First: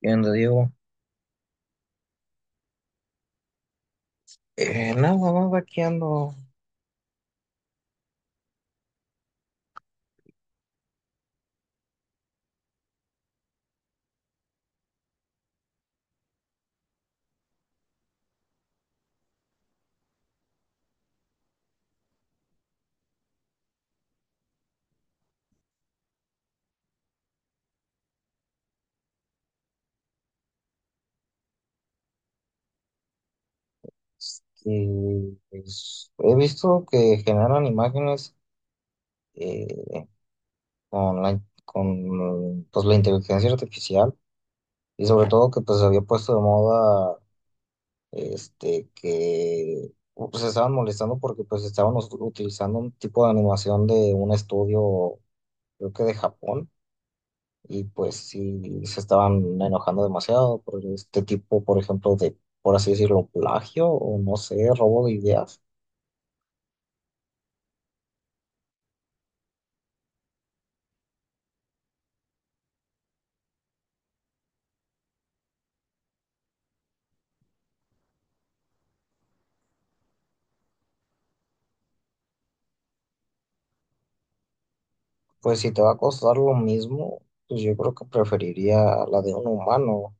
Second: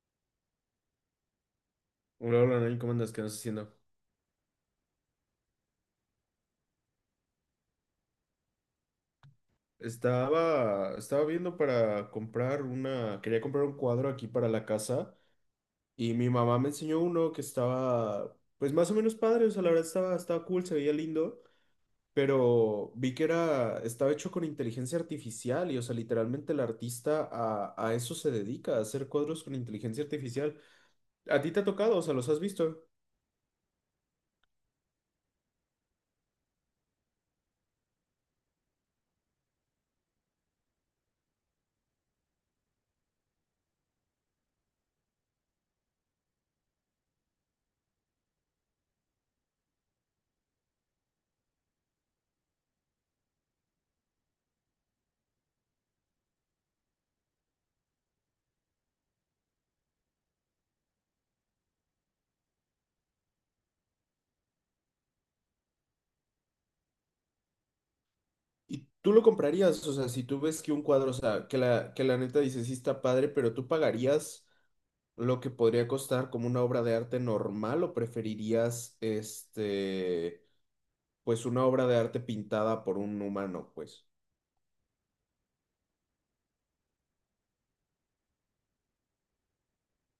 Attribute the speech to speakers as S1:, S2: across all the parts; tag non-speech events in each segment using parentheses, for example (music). S1: ¿Qué onda, Diego?
S2: Hola, hola, Nain, ¿cómo andas? ¿Qué andas haciendo?
S1: Nada más aquí ando.
S2: Estaba viendo para comprar una, quería comprar un cuadro aquí para la casa y mi mamá me enseñó uno que estaba, pues más o menos padre, o sea, la verdad estaba, cool, se veía lindo, pero vi que era, estaba hecho con inteligencia artificial y, o sea, literalmente el artista a eso se dedica, a hacer cuadros con inteligencia artificial. ¿A ti te ha tocado? O sea, ¿los has visto?
S1: He visto que generan imágenes eh, con con pues, la inteligencia artificial y sobre todo que pues se había puesto de moda que pues, se estaban molestando porque pues estaban utilizando un tipo de animación de un estudio, creo que de Japón, y pues sí se estaban enojando demasiado por este tipo, por ejemplo, de, por así decirlo, plagio o no sé, robo de ideas.
S2: Y tú lo comprarías, o sea, si tú ves que un cuadro, o sea, que la neta dices, sí está padre, pero tú pagarías lo que podría costar como una obra de arte normal o preferirías este, pues una obra de arte pintada por un humano, pues.
S1: Pues si te va a costar lo mismo, pues yo creo que preferiría la de un humano.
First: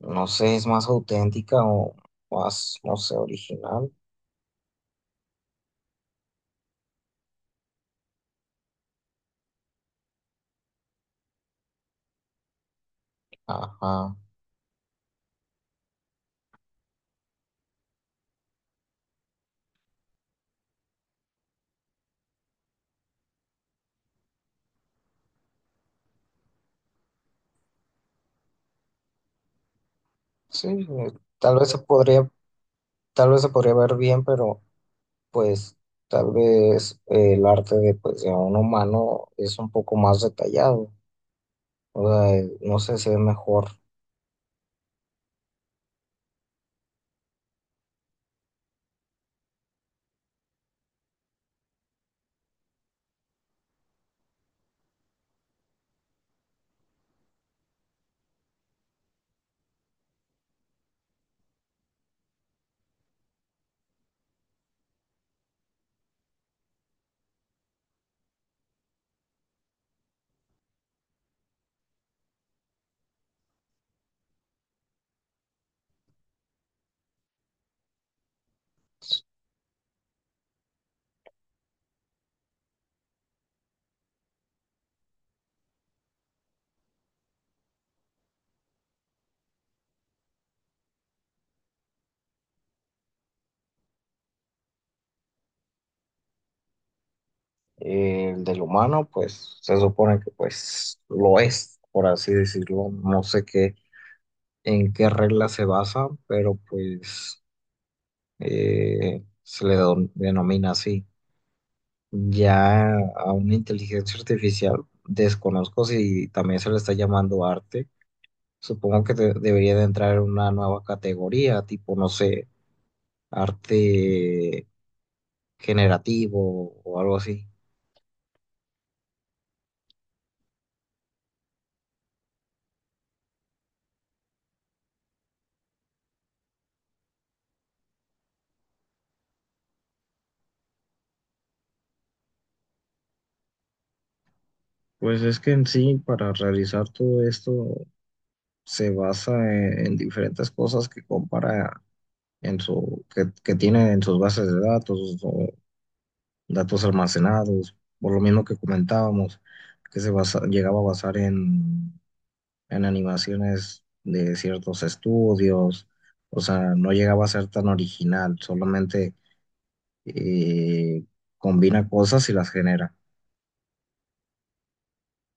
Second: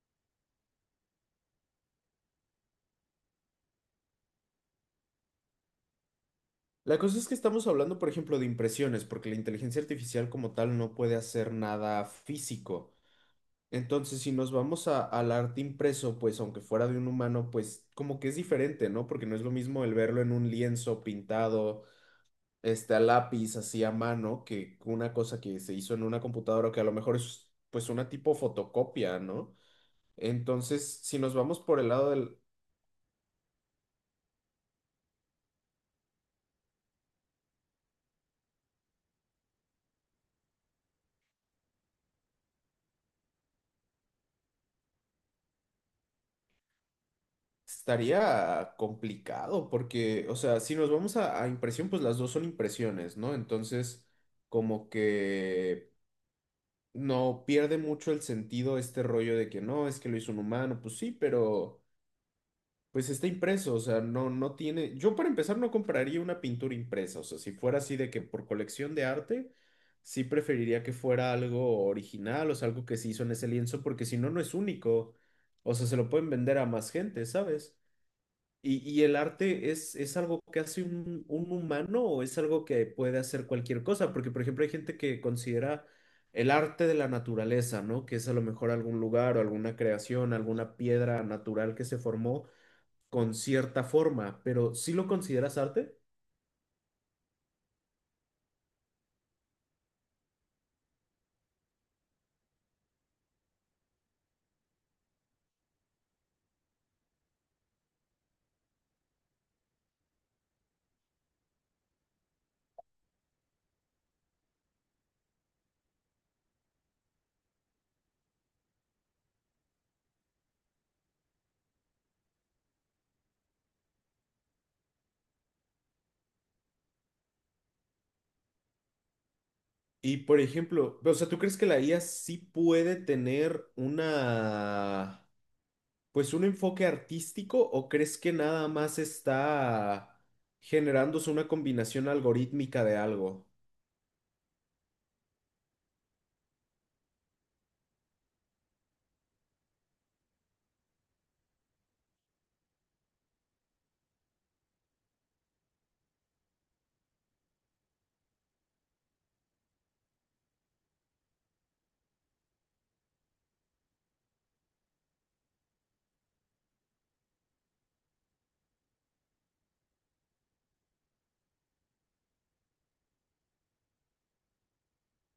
S1: No sé, es más auténtica o más, no sé, original.
S2: La cosa es que estamos hablando, por ejemplo, de impresiones, porque la inteligencia artificial como tal no puede hacer nada físico.
S1: Ajá.
S2: Entonces, si nos vamos a- al arte impreso, pues aunque fuera de un humano, pues como que es diferente, ¿no? Porque no es lo mismo el verlo en un lienzo pintado este, a lápiz, así a mano, que una cosa que se hizo en una computadora, que a lo mejor es pues una tipo fotocopia, ¿no?
S1: Sí,
S2: Entonces, si nos
S1: tal
S2: vamos
S1: vez se
S2: por el lado
S1: podría,
S2: del...
S1: tal vez se podría ver bien, pero pues tal vez el arte de, pues, de un humano es un poco más detallado. O sea, no sé, se ve mejor.
S2: Estaría complicado porque, o sea, si nos vamos a impresión, pues las dos son impresiones, ¿no? Entonces, como que no pierde mucho el sentido este rollo de que no, es que lo hizo un humano, pues sí, pero... Pues está impreso, o sea, no tiene. Yo para empezar no compraría una pintura impresa, o sea, si fuera así de que por colección de arte, sí preferiría que fuera algo original, o sea, algo que se hizo en ese lienzo, porque si no, no es único. O sea, se lo pueden vender a más gente, ¿sabes? Y el arte es algo que hace un humano o es algo que puede hacer cualquier cosa, porque por ejemplo hay gente que considera el arte de la naturaleza, ¿no? Que es a lo mejor algún lugar o alguna creación, alguna piedra natural que se formó con cierta forma, pero ¿sí lo consideras arte?
S1: El del humano, pues se supone que pues lo es, por así decirlo. No sé qué, en qué regla se basa, pero pues se le denomina así. Ya a una inteligencia artificial, desconozco si también se le está llamando arte. Supongo que debería de entrar en una nueva categoría, tipo, no sé, arte generativo o algo así.
S2: Y por ejemplo, o sea, ¿tú crees que la IA sí puede tener una, pues un enfoque artístico o crees que nada más está generándose una combinación algorítmica de algo?
S1: Pues es que en sí, para realizar todo esto se basa en diferentes cosas que compara en su, que tiene en sus bases de datos o datos almacenados, por lo mismo que comentábamos, que se llegaba a basar en animaciones de ciertos estudios. O sea, no llegaba a ser tan original, solamente eh, combina cosas y las genera.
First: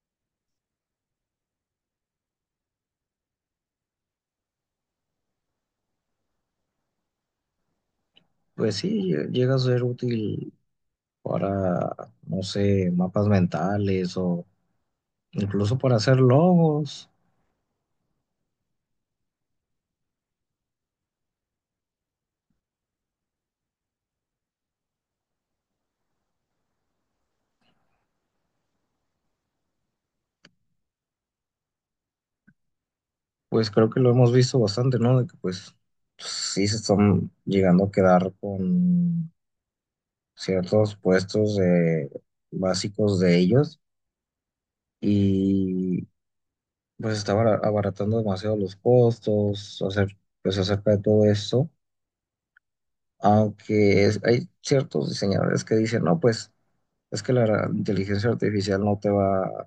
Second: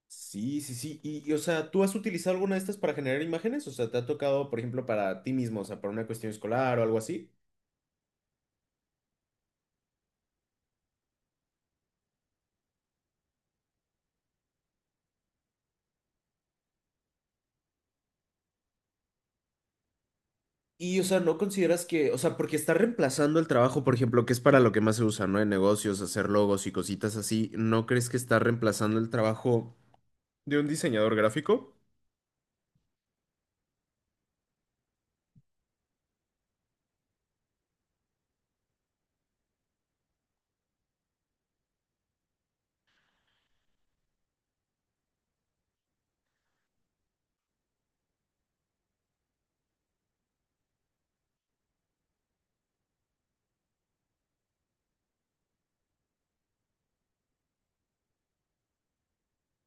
S2: Sí, sí, sí. O sea, ¿tú has utilizado alguna de estas para generar imágenes? O sea, ¿te ha tocado, por ejemplo, para ti mismo, o sea, para una cuestión escolar o algo así?
S1: Pues sí, llega a ser útil para, no sé, mapas mentales o incluso para hacer logos.
S2: Y, o sea, ¿no consideras que, o sea, porque está reemplazando el trabajo, por ejemplo, que es para lo que más se usa, ¿no? En negocios, hacer logos y cositas así, ¿no crees que está reemplazando el trabajo de un diseñador gráfico?
S1: Pues creo que lo hemos visto bastante, ¿no? De que pues sí se están llegando a quedar con ciertos puestos básicos de ellos, y pues está abaratando demasiado los costos, hacer, pues acerca de todo esto, aunque hay ciertos diseñadores que dicen, no, pues es que la inteligencia artificial no te va,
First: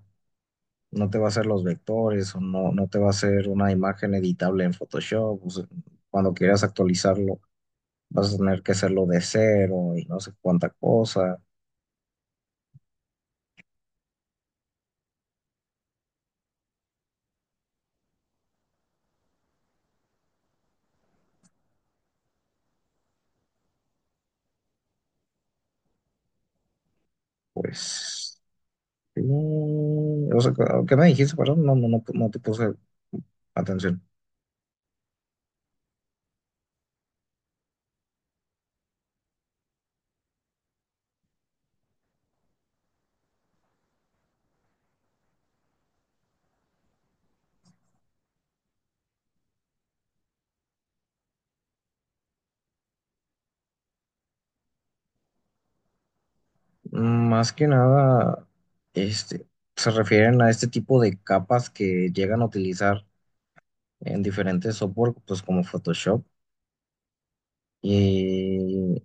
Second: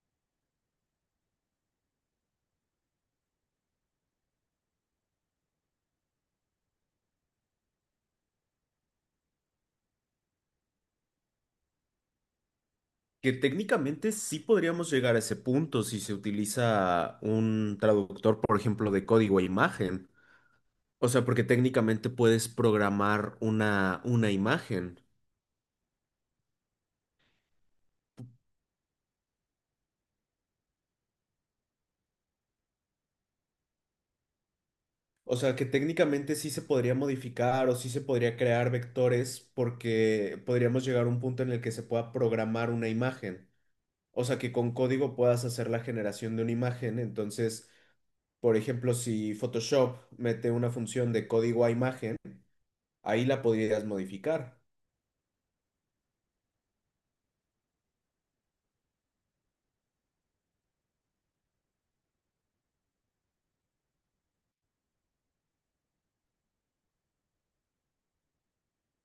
S1: no te va a hacer los vectores o no, no te va a hacer una imagen editable en Photoshop. O sea, cuando quieras actualizarlo, vas a tener que hacerlo de cero y no sé cuánta cosa.
S2: Que técnicamente sí podríamos llegar a ese punto si se utiliza un traductor, por ejemplo, de código a imagen. O sea, porque técnicamente puedes programar una imagen.
S1: Pues, sí, o sea, ¿qué me dijiste? Perdón, no, no, no, no te puse atención.
S2: O sea, que técnicamente sí se podría modificar o sí se podría crear vectores porque podríamos llegar a un punto en el que se pueda programar una imagen. O sea, que con código puedas hacer la generación de una imagen. Entonces, por ejemplo, si Photoshop mete una función de código a imagen, ahí la podrías modificar.
S1: Más que nada, este, se refieren a este tipo de capas que llegan a utilizar en diferentes software, pues como Photoshop. Y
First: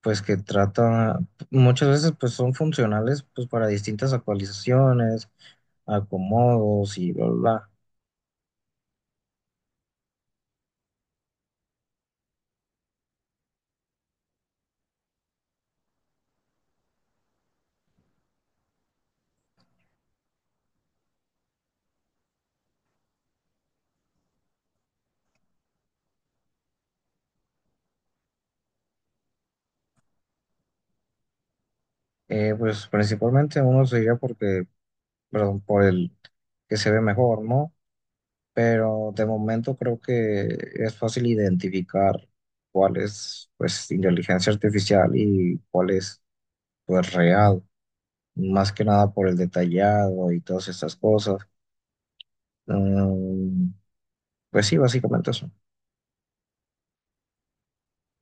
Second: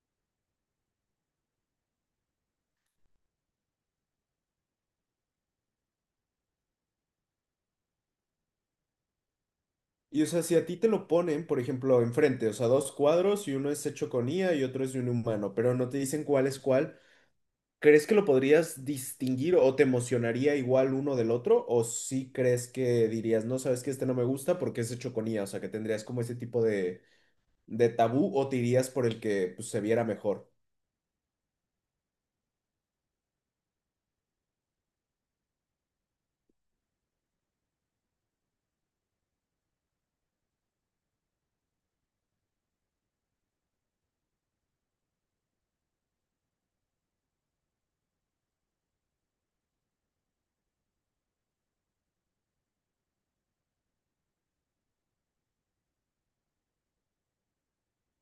S1: pues que trata, muchas veces pues son funcionales pues para distintas actualizaciones, acomodos y bla, bla, bla.
S2: Y o sea, si a ti te lo ponen, por ejemplo, enfrente, o sea, dos cuadros y uno es hecho con IA y otro es de un humano, pero no te dicen cuál es cuál. ¿Crees que lo podrías distinguir o te emocionaría igual uno del otro? ¿O sí crees que dirías, no, sabes que este no me gusta porque es de choconía? O sea, que tendrías como ese tipo de tabú o te irías por el que pues, se viera mejor.
S1: Pues principalmente uno se diría porque, perdón, por el que se ve mejor, ¿no? Pero de momento creo que es fácil identificar cuál es pues inteligencia artificial y cuál es pues real, más que nada por el detallado y todas estas cosas. Mm, pues sí, básicamente eso.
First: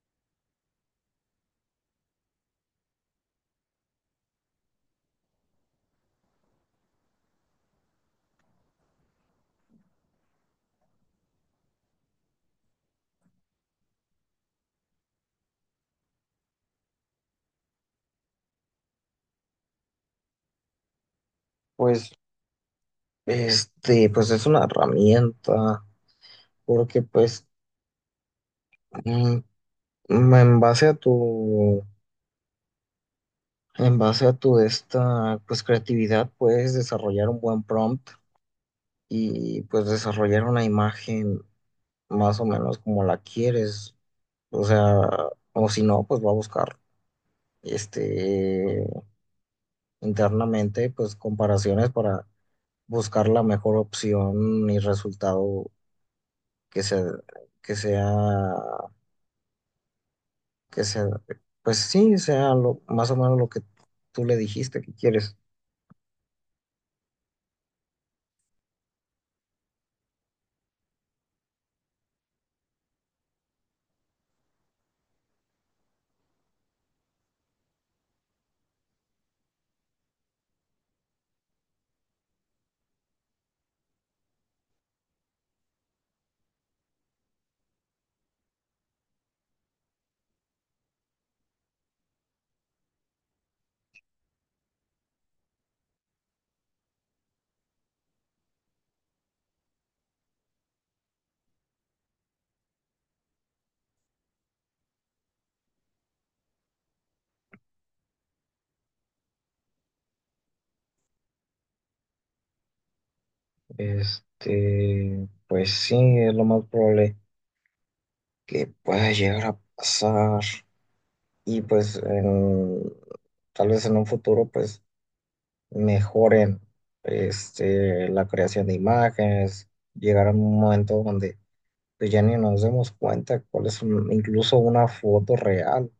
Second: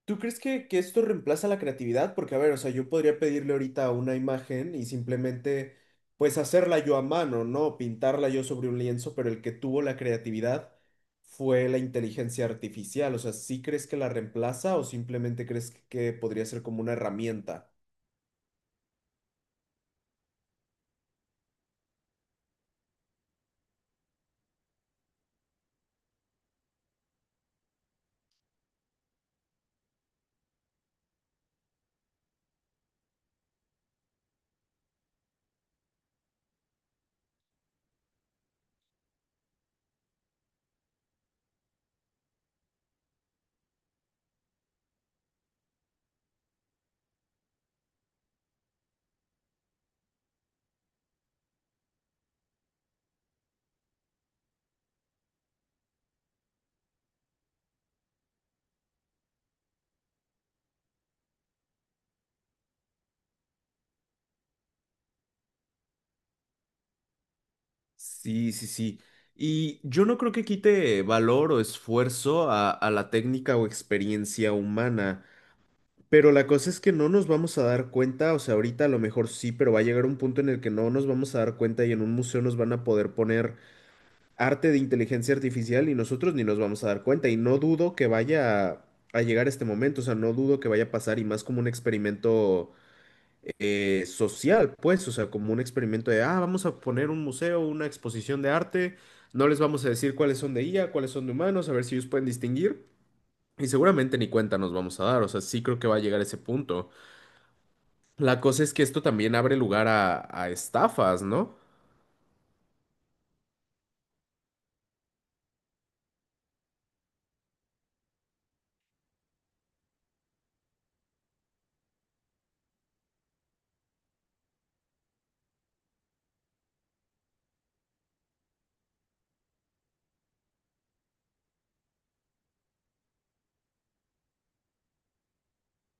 S2: ¿Tú crees que esto reemplaza la creatividad? Porque, a ver, o sea, yo podría pedirle ahorita una imagen y simplemente, pues, hacerla yo a mano, ¿no? Pintarla yo sobre un lienzo, pero el que tuvo la creatividad fue la inteligencia artificial. O sea, ¿sí crees que la reemplaza o simplemente crees que podría ser como una herramienta?
S1: pues Este, pues es una herramienta, porque pues mm, en base a tu, en base a tu esta, pues creatividad puedes desarrollar un buen prompt y pues desarrollar una imagen más o menos como la quieres, o sea, o si no, pues va a buscar este internamente pues comparaciones para buscar la mejor opción y resultado que se que sea que sea, pues sí, sea lo, más o menos lo que tú le dijiste que quieres.
S2: Sí, sí, sí. Y yo no creo que quite valor o esfuerzo a la técnica o experiencia humana. Pero la cosa es que no nos vamos a dar cuenta, o sea, ahorita a lo mejor sí, pero va a llegar un punto en el que no nos vamos a dar cuenta y en un museo nos van a poder poner arte de inteligencia artificial y nosotros ni nos vamos a dar cuenta. Y no dudo que vaya a llegar este momento, o sea, no dudo que vaya a pasar y más como un experimento social, pues, o sea, como un experimento de, ah, vamos a poner un museo, una exposición de arte, no les vamos a decir cuáles son de IA, cuáles son de humanos, a ver si ellos pueden distinguir. Y seguramente ni cuenta nos vamos a dar, o sea, sí creo que va a llegar ese punto. La cosa es que esto también abre lugar a estafas, ¿no?
S1: Este, pues sí, es lo más probable que pueda llegar a pasar. Y pues tal vez en un futuro, pues mejoren este, la creación de imágenes, llegar a un momento donde pues, ya ni nos demos cuenta cuál es incluso una foto real.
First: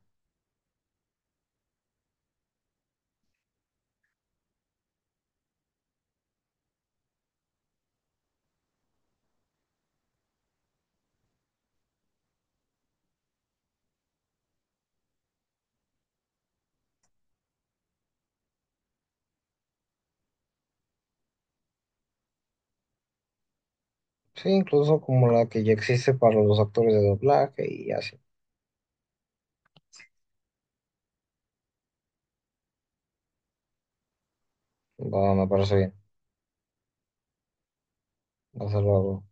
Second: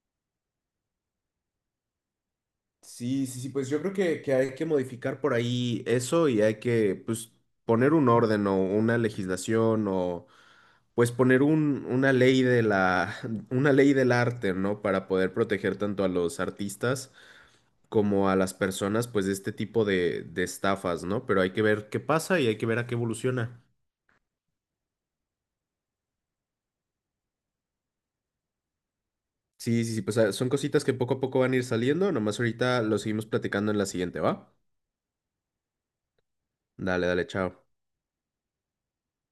S2: Sí, sí, sí, pues yo creo que hay que modificar por ahí eso y hay que, pues, poner un orden o una legislación o, pues, poner un, una ley de la, (laughs) una ley del arte, ¿no? Para poder proteger tanto a los artistas como a las personas, pues, de este tipo de estafas, ¿no? Pero hay que ver qué pasa y hay que ver a qué evoluciona.
S1: Sí, incluso como la que ya existe para los actores de doblaje y así.
S2: Sí, sí, sí, pues ah, son cositas que poco a poco van a ir saliendo, nomás ahorita lo seguimos platicando en la siguiente, ¿va?
S1: Va, me parece bien.
S2: Dale, dale, chao.
S1: Hasta luego.